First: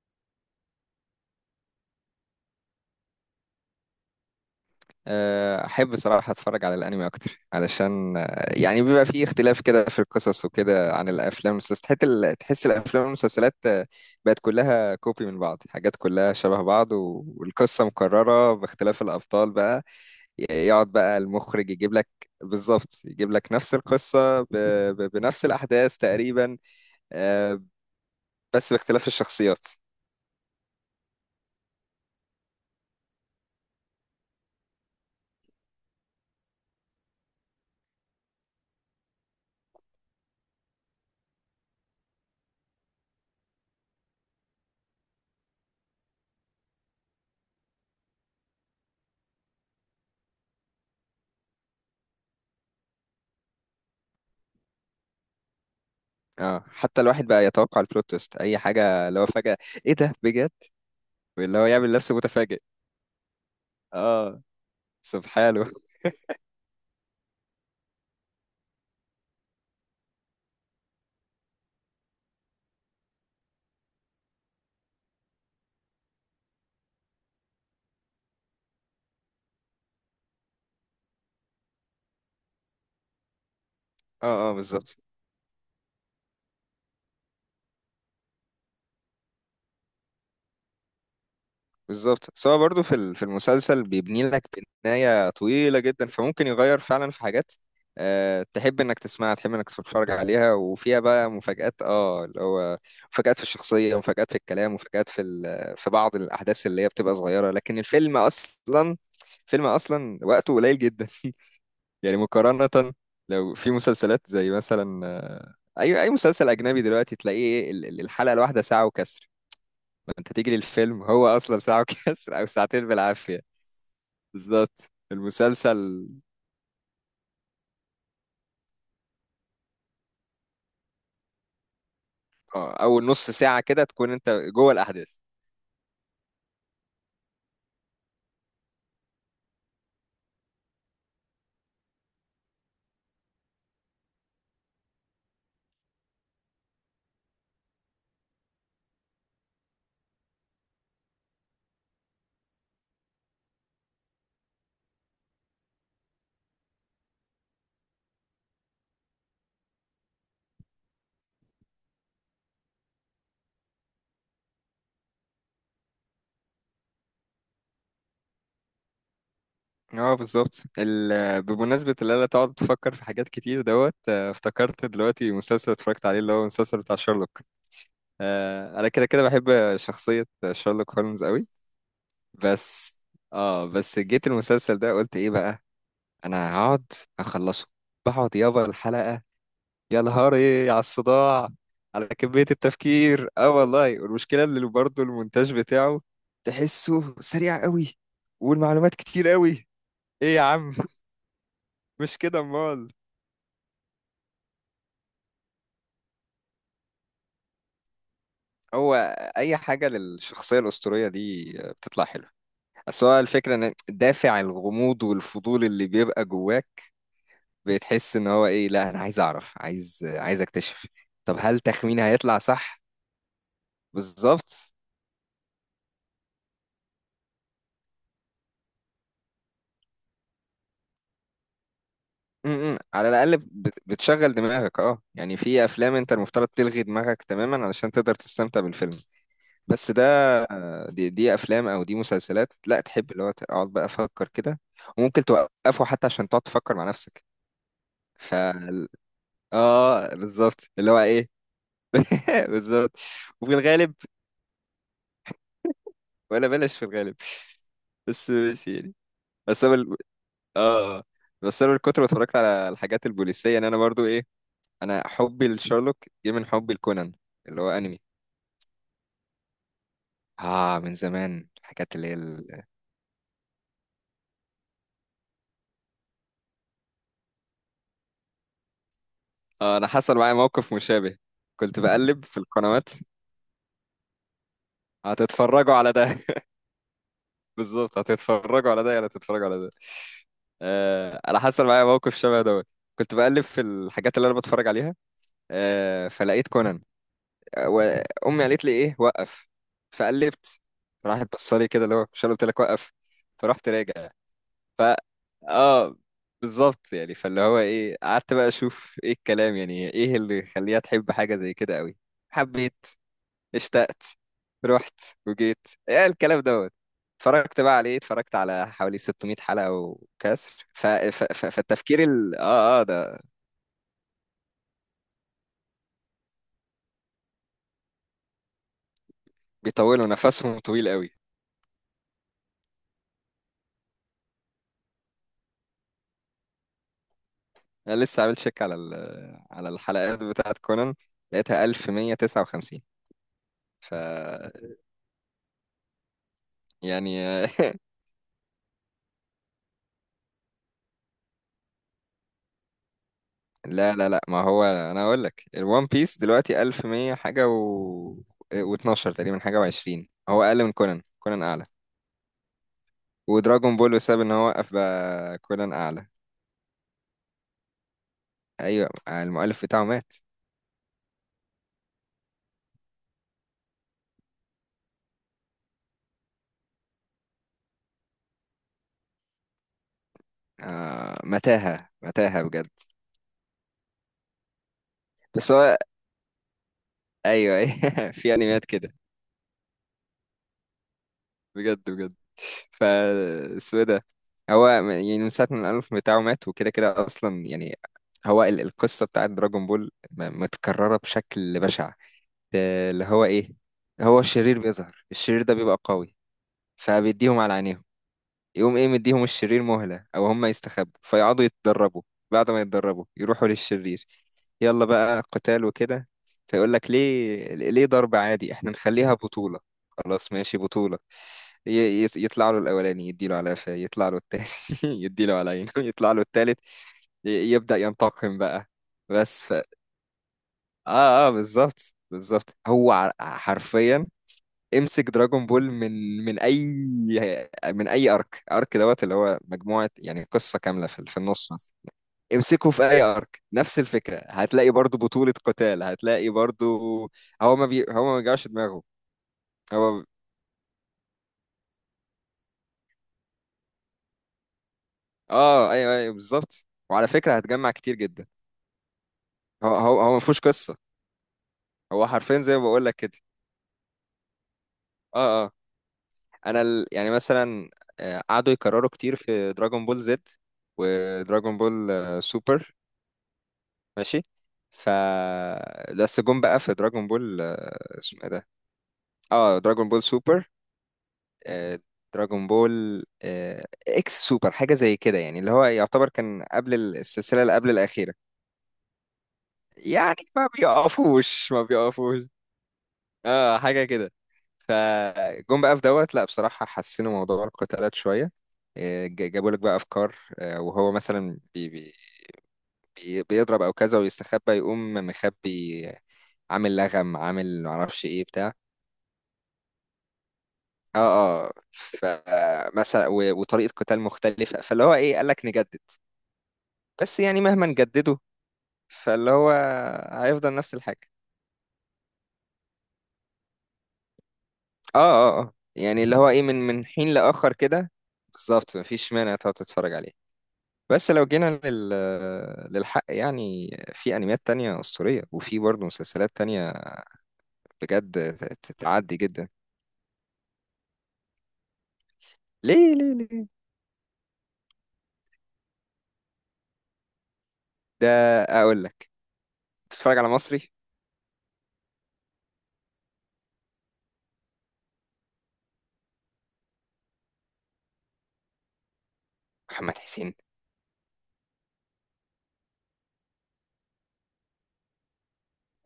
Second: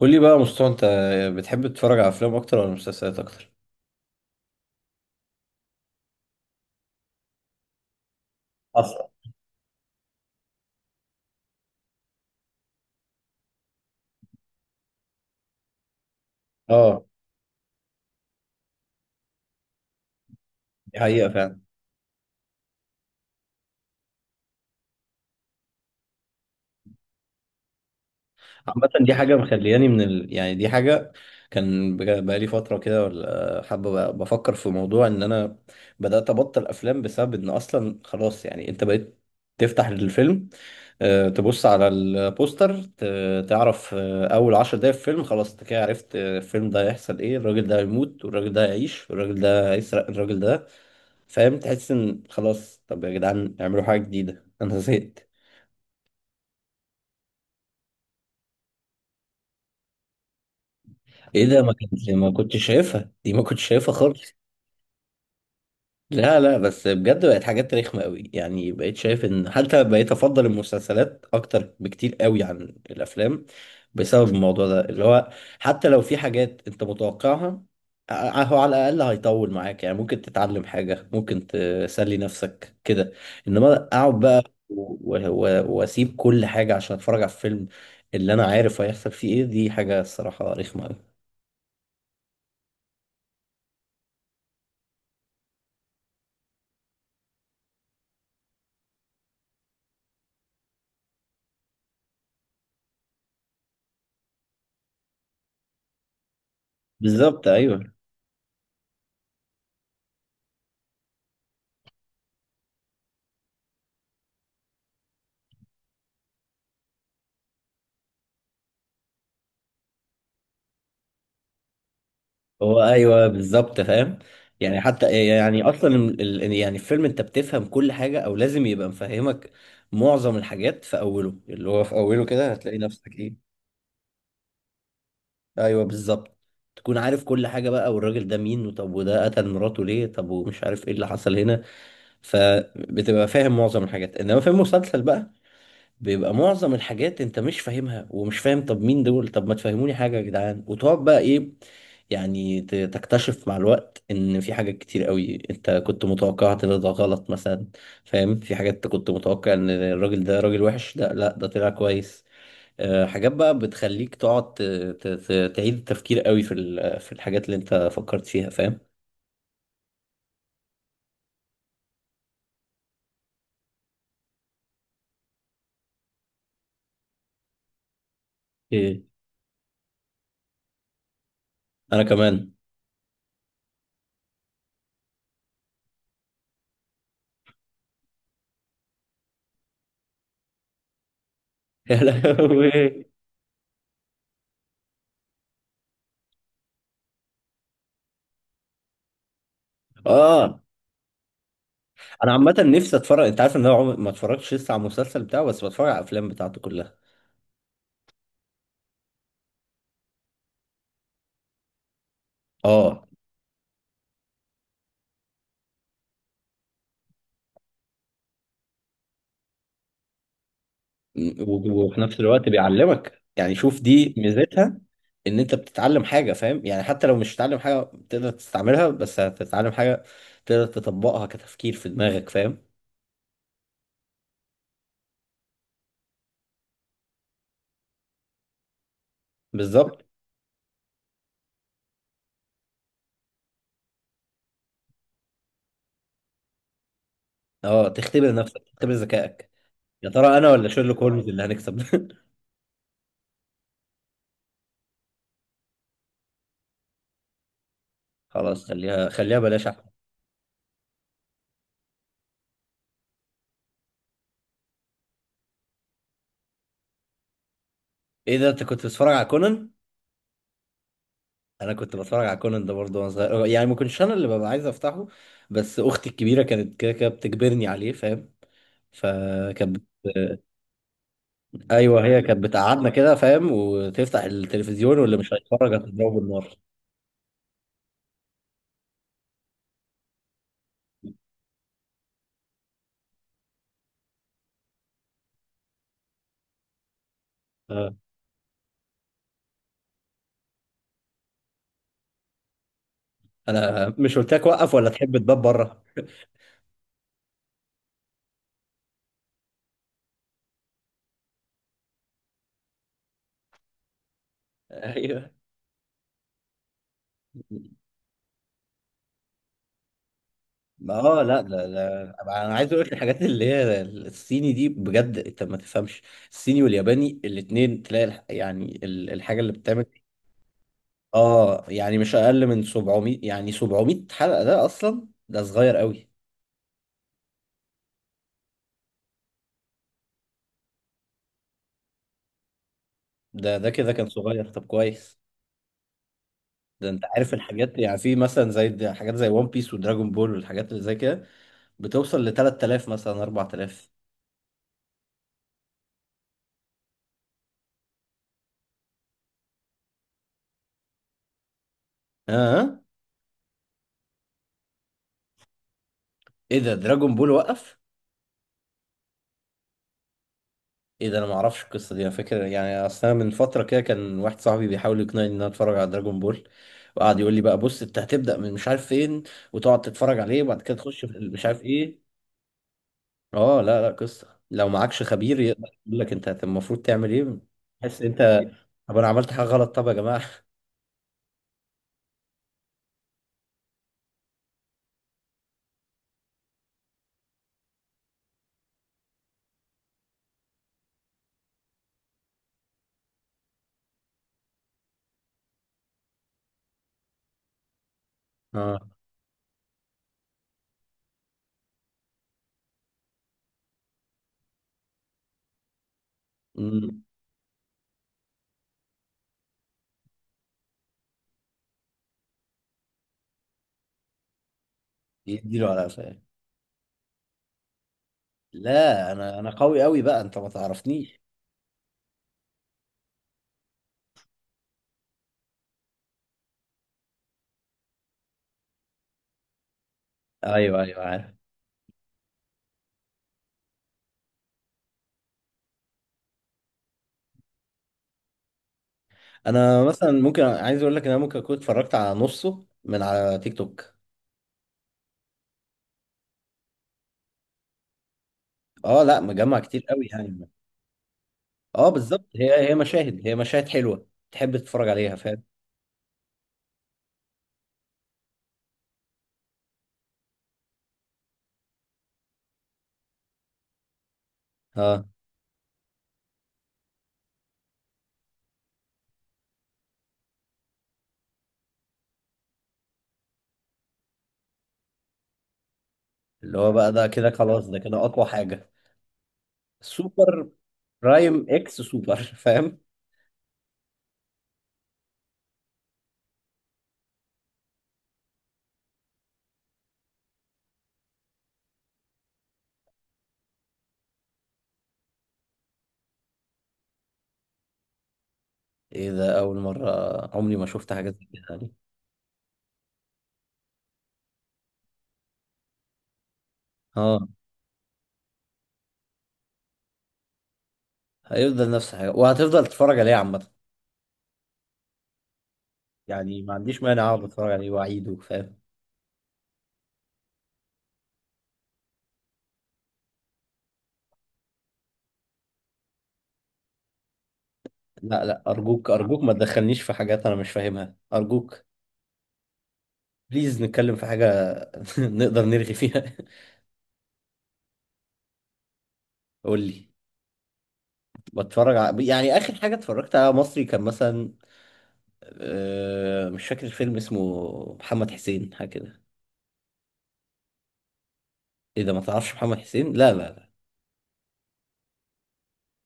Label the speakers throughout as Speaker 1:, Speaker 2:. Speaker 1: قول لي بقى يا مصطفى، انت بتحب تتفرج على افلام اكتر ولا مسلسلات اكتر؟
Speaker 2: احب صراحة اتفرج على الانمي اكتر علشان يعني
Speaker 1: اصلا.
Speaker 2: بيبقى فيه اختلاف كده في القصص وكده عن الافلام والمسلسلات، تحس الافلام والمسلسلات بقت كلها كوبي من بعض، حاجات كلها شبه بعض
Speaker 1: اه،
Speaker 2: و- والقصة مكررة باختلاف الابطال بقى. يقعد
Speaker 1: دي
Speaker 2: بقى
Speaker 1: حقيقة فعلا.
Speaker 2: المخرج يجيب لك بالظبط، يجيب لك نفس القصة بنفس الاحداث تقريبا، آه، بس
Speaker 1: عامة
Speaker 2: باختلاف
Speaker 1: دي حاجة
Speaker 2: الشخصيات.
Speaker 1: مخلياني من يعني دي حاجة كان بقالي فترة كده، ولا حابة بفكر في موضوع ان انا بدأت ابطل افلام بسبب ان اصلا خلاص. يعني انت بقيت تفتح الفيلم، تبص على البوستر، تعرف اول عشر دقايق في الفيلم خلاص انت كده عرفت الفيلم ده هيحصل ايه. الراجل ده هيموت، والراجل ده هيعيش، والراجل ده هيسرق الراجل ده، فاهم. تحس ان خلاص، طب يا جدعان اعملوا حاجه جديده. انا زهقت.
Speaker 2: اه حتى الواحد بقى يتوقع البلوت تويست اي حاجة، لو فجأة ايه ده بجد،
Speaker 1: ايه
Speaker 2: اللي
Speaker 1: ده،
Speaker 2: هو
Speaker 1: ما
Speaker 2: يعمل
Speaker 1: كنت
Speaker 2: نفسه
Speaker 1: ما
Speaker 2: متفاجئ.
Speaker 1: كنتش شايفها دي، ما كنتش شايفها خالص.
Speaker 2: اه، سبحانه.
Speaker 1: لا لا، بس بجد بقت حاجات رخمة قوي. يعني بقيت شايف ان حتى بقيت افضل المسلسلات اكتر بكتير قوي عن الافلام بسبب الموضوع ده، اللي هو حتى لو في حاجات انت متوقعها، هو على الاقل هيطول معاك، يعني ممكن تتعلم حاجة، ممكن تسلي نفسك كده. انما اقعد
Speaker 2: اه
Speaker 1: بقى
Speaker 2: اه بالظبط
Speaker 1: واسيب كل حاجة عشان اتفرج على الفيلم اللي انا عارف هيحصل فيه ايه، دي حاجة الصراحة رخمة قوي.
Speaker 2: بالظبط، سواء برضو في المسلسل بيبني لك بناية طويلة جدا، فممكن يغير فعلا في حاجات. تحب انك تسمعها، تحب انك تتفرج عليها، وفيها بقى مفاجآت، اه اللي هو مفاجآت في الشخصية، ومفاجآت في الكلام، ومفاجآت في بعض الأحداث اللي هي بتبقى
Speaker 1: بالظبط
Speaker 2: صغيرة، لكن
Speaker 1: ايوه.
Speaker 2: الفيلم أصلا فيلم أصلا وقته قليل جدا يعني مقارنة، لو في مسلسلات زي مثلا، أي مسلسل أجنبي دلوقتي تلاقيه الحلقة الواحدة ساعة وكسر، انت تيجي للفيلم هو اصلا ساعة وكسر او
Speaker 1: هو
Speaker 2: ساعتين
Speaker 1: ايوه
Speaker 2: بالعافية.
Speaker 1: بالظبط، فاهم. يعني
Speaker 2: بالظبط
Speaker 1: حتى يعني اصلا
Speaker 2: المسلسل.
Speaker 1: يعني الفيلم انت بتفهم كل حاجه، او لازم يبقى مفهمك معظم الحاجات في اوله، اللي هو في اوله كده
Speaker 2: اه،
Speaker 1: هتلاقي
Speaker 2: اول
Speaker 1: نفسك
Speaker 2: نص
Speaker 1: ايه.
Speaker 2: ساعة كده تكون انت جوه الاحداث.
Speaker 1: ايوه بالظبط. تكون عارف كل حاجه بقى، والراجل ده مين، وطب وده قتل مراته ليه، طب ومش عارف ايه اللي حصل هنا. فبتبقى فاهم معظم الحاجات، انما في المسلسل بقى بيبقى معظم الحاجات انت مش فاهمها، ومش فاهم طب مين دول، طب ما تفهموني حاجة يا جدعان، وتقعد بقى ايه. يعني تكتشف مع الوقت ان في حاجات كتير قوي انت كنت متوقعها ان ده غلط مثلا، فاهم. في حاجات انت كنت متوقع ان الراجل ده راجل وحش، لا لا ده طلع كويس. اه، حاجات بقى بتخليك تقعد تعيد التفكير قوي في في الحاجات اللي انت فكرت فيها، فاهم.
Speaker 2: اه، بالظبط. بمناسبة اللي انا تقعد تفكر في حاجات كتير دوت، افتكرت دلوقتي مسلسل اتفرجت عليه اللي هو المسلسل بتاع شارلوك. انا
Speaker 1: ايه،
Speaker 2: كده كده بحب شخصية شارلوك هولمز قوي،
Speaker 1: انا كمان.
Speaker 2: بس، اه بس جيت المسلسل ده قلت ايه بقى، انا هقعد اخلصه، بقعد يابا الحلقة، يا نهاري على الصداع،
Speaker 1: يا
Speaker 2: على كمية
Speaker 1: لهوي.
Speaker 2: التفكير. اه، والله، والمشكلة اللي برضه المونتاج بتاعه تحسه سريع قوي، والمعلومات كتير قوي. ايه يا
Speaker 1: اه،
Speaker 2: عم؟ مش
Speaker 1: انا
Speaker 2: كده
Speaker 1: عامه
Speaker 2: امال؟
Speaker 1: نفسي اتفرج. انت عارف ان انا عمري ما اتفرجتش لسه على المسلسل بتاعه؟ بس بتفرج على الافلام بتاعته كلها.
Speaker 2: هو اي حاجة للشخصية الأسطورية دي بتطلع حلوة. بس
Speaker 1: اه.
Speaker 2: هو الفكرة، ان دافع الغموض والفضول اللي بيبقى جواك، بتحس ان هو ايه، لا انا عايز اعرف، عايز عايز اكتشف، طب هل
Speaker 1: وفي
Speaker 2: تخميني
Speaker 1: نفس
Speaker 2: هيطلع
Speaker 1: الوقت
Speaker 2: صح.
Speaker 1: بيعلمك. يعني شوف، دي
Speaker 2: بالظبط.
Speaker 1: ميزتها ان انت بتتعلم حاجه، فاهم. يعني حتى لو مش هتتعلم حاجه تقدر تستعملها، بس هتتعلم حاجه تقدر تطبقها كتفكير في دماغك، فاهم.
Speaker 2: على الاقل بتشغل دماغك. اه يعني في افلام انت المفترض تلغي دماغك تماما علشان تقدر تستمتع بالفيلم، بس
Speaker 1: بالظبط.
Speaker 2: ده، دي افلام او دي مسلسلات لا، تحب اللي هو تقعد بقى افكر كده، وممكن توقفه حتى عشان تقعد تفكر مع نفسك.
Speaker 1: اه، تختبر
Speaker 2: ف
Speaker 1: نفسك، تختبر ذكائك. يا
Speaker 2: اه
Speaker 1: ترى انا ولا
Speaker 2: بالظبط اللي
Speaker 1: شيرلوك
Speaker 2: هو
Speaker 1: هولمز
Speaker 2: ايه.
Speaker 1: اللي هنكسب؟
Speaker 2: بالظبط. وفي الغالب، ولا بلاش، في الغالب، بس
Speaker 1: خلاص،
Speaker 2: ماشي يعني.
Speaker 1: خليها خليها
Speaker 2: بس
Speaker 1: بلاش
Speaker 2: انا
Speaker 1: احمد.
Speaker 2: ال- اه بس انا من كتر ما اتفرجت على الحاجات البوليسيه، ان انا برضو انا حبي لشارلوك جه من حبي لكونان اللي هو انمي.
Speaker 1: ايه ده، انت كنت بتتفرج على كونان؟
Speaker 2: اه، من زمان
Speaker 1: انا
Speaker 2: الحاجات
Speaker 1: كنت
Speaker 2: اللي هي
Speaker 1: بتفرج على كونان ده برضه وانا صغير. يعني ما كنتش انا اللي ببقى عايز افتحه، بس اختي الكبيره كانت كده كده بتجبرني عليه، فاهم. فكانت
Speaker 2: انا حصل معايا
Speaker 1: بت...
Speaker 2: موقف مشابه، كنت
Speaker 1: ايوه، هي
Speaker 2: بقلب في
Speaker 1: كانت
Speaker 2: القنوات.
Speaker 1: بتقعدنا كده فاهم، وتفتح التلفزيون واللي مش
Speaker 2: هتتفرجوا
Speaker 1: هيتفرج
Speaker 2: على
Speaker 1: هتضربه
Speaker 2: ده؟
Speaker 1: بالنار.
Speaker 2: بالظبط، هتتفرجوا على ده ولا هتتفرجوا على ده. انا حصل معايا موقف شبه ده، كنت بقلب في الحاجات اللي انا بتفرج عليها، فلقيت كونان،
Speaker 1: آه.
Speaker 2: وامي قالت لي: ايه، وقف. فقلبت، راحت بصالي كده اللي هو: مش أنا قلت لك وقف؟ فرحت
Speaker 1: انا
Speaker 2: راجع.
Speaker 1: مش قلت لك وقف
Speaker 2: ف
Speaker 1: ولا تحب تباب بره.
Speaker 2: اه بالظبط يعني، فاللي هو ايه، قعدت بقى اشوف ايه الكلام، يعني ايه اللي يخليها تحب حاجة زي كده قوي، حبيت، اشتقت، رحت،
Speaker 1: ايوه.
Speaker 2: وجيت. ايه الكلام دوت؟ اتفرجت بقى عليه، اتفرجت على حوالي 600 حلقة وكسر.
Speaker 1: ما اه لا لا
Speaker 2: فالتفكير ال...
Speaker 1: لا، انا عايز
Speaker 2: اه اه
Speaker 1: اقول لك
Speaker 2: ده.
Speaker 1: الحاجات اللي هي الصيني دي بجد انت ما تفهمش. الصيني والياباني الاتنين، تلاقي يعني الحاجه اللي بتتعمل،
Speaker 2: بيطولوا نفسهم طويل قوي.
Speaker 1: اه، يعني مش اقل من 700. يعني 700 حلقة ده اصلا ده صغير قوي.
Speaker 2: انا لسه عامل شيك على الحلقات بتاعت كونان لقيتها 1159.
Speaker 1: ده كده
Speaker 2: ف
Speaker 1: كان صغير، طب كويس. ده انت عارف
Speaker 2: يعني،
Speaker 1: الحاجات، يعني في مثلا زي حاجات زي ون بيس ودراجون بول والحاجات اللي زي كده بتوصل ل 3000 مثلا 4000.
Speaker 2: لا لا لا، ما هو انا اقول لك الوان بيس دلوقتي 1100 حاجه، و و12 تقريبا حاجه، و20. هو اقل من كونان، كونان اعلى.
Speaker 1: ها آه.
Speaker 2: ودراجون بول بسبب ان هو وقف بقى، كونان اعلى.
Speaker 1: ايه ده، دراجون بول وقف؟
Speaker 2: ايوه، المؤلف بتاعه مات.
Speaker 1: ايه ده، انا ما اعرفش القصة دي. انا فاكر يعني اصلا من فترة كده كان واحد صاحبي بيحاول يقنعني ان انا اتفرج على دراجون بول، وقعد يقول لي بقى بص انت هتبدأ من مش عارف فين، وتقعد تتفرج عليه وبعد كده تخش في مش عارف
Speaker 2: متاهه
Speaker 1: ايه.
Speaker 2: متاهه بجد.
Speaker 1: اه لا لا، قصة لو معكش خبير
Speaker 2: بس
Speaker 1: يقدر
Speaker 2: هو
Speaker 1: يقول لك انت المفروض تعمل ايه،
Speaker 2: ايوه
Speaker 1: تحس
Speaker 2: أيوة، في
Speaker 1: انت
Speaker 2: انميات كده
Speaker 1: طب انا عملت حاجة غلط، طب يا جماعة.
Speaker 2: بجد بجد. ف اسمه إيه ده؟ هو يعني من ساعه ما الالف بتاعه مات وكده كده اصلا يعني. القصه بتاعت دراجون بول متكرره بشكل بشع. اللي هو ايه، هو الشرير بيظهر، الشرير ده بيبقى قوي، فبيديهم على عينيهم، يقوم
Speaker 1: اه.
Speaker 2: ايه مديهم الشرير مهلة او هم يستخبوا فيقعدوا يتدربوا، بعد ما يتدربوا يروحوا للشرير يلا بقى قتال وكده. فيقول لك
Speaker 1: أمم.
Speaker 2: ليه، ليه ضرب عادي، احنا نخليها بطولة. خلاص ماشي بطولة، يطلع له الأولاني يديله على قفاه، يطلع له التاني يديله على
Speaker 1: يديله
Speaker 2: عينه،
Speaker 1: على
Speaker 2: يطلع
Speaker 1: قفاه.
Speaker 2: له التالت يبدأ ينتقم بقى.
Speaker 1: لا، انا
Speaker 2: بس
Speaker 1: انا
Speaker 2: ف...
Speaker 1: قوي قوي بقى، انت ما تعرفنيش.
Speaker 2: اه اه بالظبط بالظبط، هو حرفيا امسك دراجون بول من اي ارك ارك دوت، اللي هو مجموعه يعني قصه
Speaker 1: ايوه
Speaker 2: كامله
Speaker 1: ايوه
Speaker 2: في
Speaker 1: عارف.
Speaker 2: النص مثلا، امسكه في اي ارك نفس الفكره، هتلاقي برضو بطوله قتال، هتلاقي برضو. هو ما بيوجعش دماغه.
Speaker 1: انا
Speaker 2: هو
Speaker 1: مثلا ممكن عايز اقول لك ان انا ممكن اكون اتفرجت على نصه من على تيك توك.
Speaker 2: اه ايوه ايوه بالظبط، وعلى فكره هتجمع كتير جدا.
Speaker 1: اه لا، مجمع
Speaker 2: هو
Speaker 1: كتير
Speaker 2: هو
Speaker 1: قوي
Speaker 2: هو ما فيهوش
Speaker 1: يعني.
Speaker 2: قصه،
Speaker 1: اه
Speaker 2: هو
Speaker 1: بالظبط،
Speaker 2: حرفيا زي ما
Speaker 1: هي
Speaker 2: بقول لك كده.
Speaker 1: مشاهد، هي مشاهد حلوة تحب تتفرج عليها، فاهم.
Speaker 2: اه اه. يعني مثلا، قعدوا يكرروا كتير في دراجون بول زد، ودراجون بول سوبر. ماشي. ف
Speaker 1: اه،
Speaker 2: بس جم بقى في دراجون بول، اسمه ايه ده، اه دراجون بول سوبر، آه، دراجون بول اكس سوبر حاجة زي كده، يعني اللي هو يعتبر كان
Speaker 1: اللي هو
Speaker 2: قبل
Speaker 1: بقى ده كده
Speaker 2: السلسلة اللي
Speaker 1: خلاص،
Speaker 2: قبل
Speaker 1: ده كده
Speaker 2: الأخيرة.
Speaker 1: اقوى حاجة.
Speaker 2: يعني
Speaker 1: سوبر
Speaker 2: ما
Speaker 1: برايم
Speaker 2: بيقفوش ما
Speaker 1: اكس سوبر.
Speaker 2: بيقفوش.
Speaker 1: فاهم.
Speaker 2: اه حاجة كده. فجم بقى في دوت، لا بصراحة حسنوا موضوع القتالات شوية، جابوا لك بقى أفكار، وهو مثلا بيضرب أو كذا ويستخبى، يقوم مخبي، عامل لغم، عامل معرفش ايه بتاع.
Speaker 1: ايه ده، اول مره عمري ما شفت حاجه زي كده
Speaker 2: اه اه،
Speaker 1: يعني.
Speaker 2: فمثلا و- وطريقة قتال مختلفة، فاللي هو ايه، قال لك نجدد. بس
Speaker 1: اه،
Speaker 2: يعني مهما نجدده، فاللي هو هيفضل نفس الحاجة.
Speaker 1: هيفضل نفس الحاجه، وهتفضل تتفرج عليه عامه.
Speaker 2: اه اه اه، يعني اللي هو
Speaker 1: يعني
Speaker 2: ايه،
Speaker 1: ما
Speaker 2: من
Speaker 1: عنديش
Speaker 2: من
Speaker 1: مانع
Speaker 2: حين
Speaker 1: اقعد اتفرج
Speaker 2: لآخر
Speaker 1: عليه
Speaker 2: كده.
Speaker 1: واعيده، فاهم.
Speaker 2: بالظبط، مفيش مانع تقعد تتفرج عليه. بس لو جينا للحق، يعني في انميات تانية أسطورية، وفي برضه مسلسلات تانية
Speaker 1: لا
Speaker 2: بجد
Speaker 1: لا، ارجوك
Speaker 2: تعدي
Speaker 1: ارجوك ما
Speaker 2: جدا.
Speaker 1: تدخلنيش في حاجات انا مش فاهمها، ارجوك.
Speaker 2: ليه، ليه، ليه،
Speaker 1: بليز نتكلم في حاجه نقدر نرغي فيها.
Speaker 2: ده اقول لك
Speaker 1: قول لي.
Speaker 2: تتفرج على مصري.
Speaker 1: يعني اخر حاجه اتفرجت على مصري كان مثلا، مش فاكر الفيلم اسمه، محمد حسين حاجه كده.
Speaker 2: محمد حسين.
Speaker 1: ايه ده، ما تعرفش محمد حسين؟ لا لا،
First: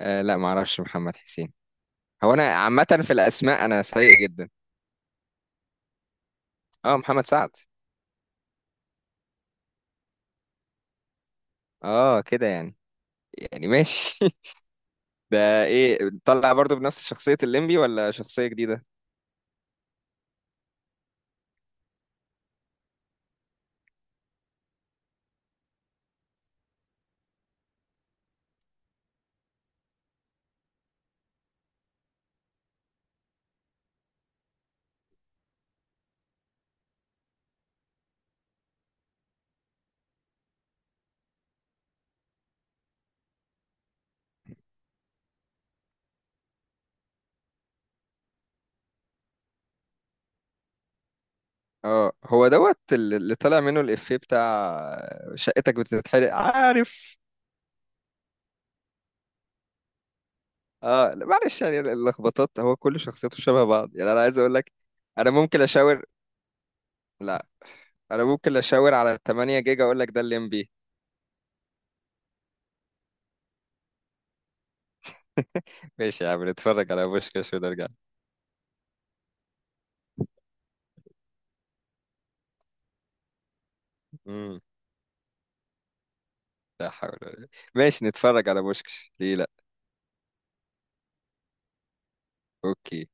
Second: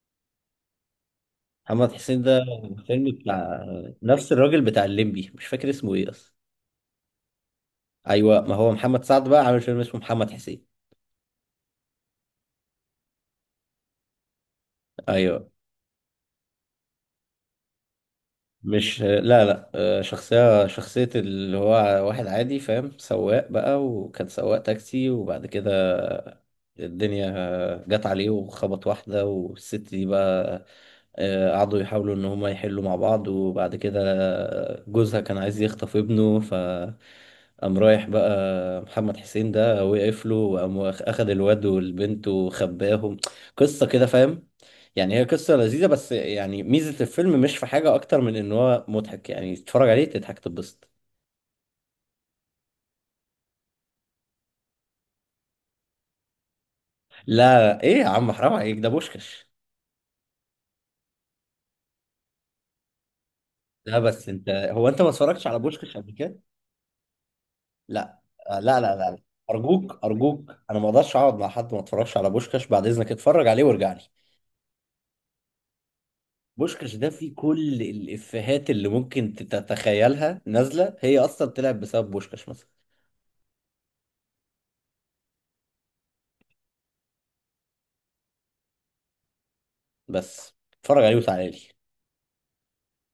Speaker 2: آه لا، معرفش محمد حسين.
Speaker 1: محمد حسين
Speaker 2: هو
Speaker 1: ده
Speaker 2: انا عامة
Speaker 1: فيلم
Speaker 2: في
Speaker 1: بتاع
Speaker 2: الاسماء انا سيء
Speaker 1: نفس
Speaker 2: جدا.
Speaker 1: الراجل بتاع الليمبي، مش فاكر اسمه ايه اصلا.
Speaker 2: اه، محمد سعد.
Speaker 1: ايوه، ما هو محمد سعد بقى عامل فيلم اسمه محمد حسين.
Speaker 2: اه كده يعني ماشي
Speaker 1: ايوه.
Speaker 2: ده ايه؟ طلع برضو بنفس شخصية الليمبي ولا شخصية جديدة؟
Speaker 1: مش لا لا، شخصية اللي هو واحد عادي فاهم، سواق بقى، وكان سواق تاكسي، وبعد كده الدنيا جت عليه وخبط واحدة، والست دي بقى قعدوا يحاولوا إن هما يحلوا مع بعض، وبعد كده جوزها كان عايز يخطف ابنه، ف قام رايح بقى محمد حسين ده وقف له، وقام أخد الواد والبنت وخباهم. قصة كده فاهم. يعني هي قصة لذيذة، بس يعني ميزة الفيلم مش في حاجة أكتر من إن هو مضحك، يعني تتفرج عليه تضحك تتبسط.
Speaker 2: اه، هو دوت اللي طلع منه الافيه بتاع شقتك بتتحرق، عارف.
Speaker 1: لا إيه يا عم، حرام عليك، ده بوشكش.
Speaker 2: اه لا، معلش يعني اللخبطات، هو كل شخصيته شبه بعض،
Speaker 1: لا
Speaker 2: يعني انا
Speaker 1: بس
Speaker 2: عايز
Speaker 1: أنت،
Speaker 2: اقول لك.
Speaker 1: هو أنت ما
Speaker 2: انا
Speaker 1: اتفرجتش على
Speaker 2: ممكن
Speaker 1: بوشكش
Speaker 2: اشاور.
Speaker 1: قبل كده؟
Speaker 2: لا،
Speaker 1: لا
Speaker 2: انا ممكن
Speaker 1: آه، لا
Speaker 2: اشاور
Speaker 1: لا
Speaker 2: على
Speaker 1: لا،
Speaker 2: 8 جيجا
Speaker 1: أرجوك
Speaker 2: اقول لك ده
Speaker 1: أرجوك
Speaker 2: الليمبي.
Speaker 1: أنا ما أقدرش أقعد مع حد ما اتفرجش على بوشكش، بعد إذنك اتفرج عليه وارجع لي.
Speaker 2: ماشي يا عم، نتفرج
Speaker 1: بوشكش
Speaker 2: على
Speaker 1: ده فيه
Speaker 2: بوشكاش
Speaker 1: كل
Speaker 2: ونرجع.
Speaker 1: الإفيهات اللي ممكن تتخيلها نازلة، هي أصلا طلعت بسبب بوشكش مثلا.
Speaker 2: امم لا حول ولا قوة. ماشي نتفرج على بوشكش، ليه لا.
Speaker 1: بس اتفرج عليه وتعالى لي.
Speaker 2: اوكي.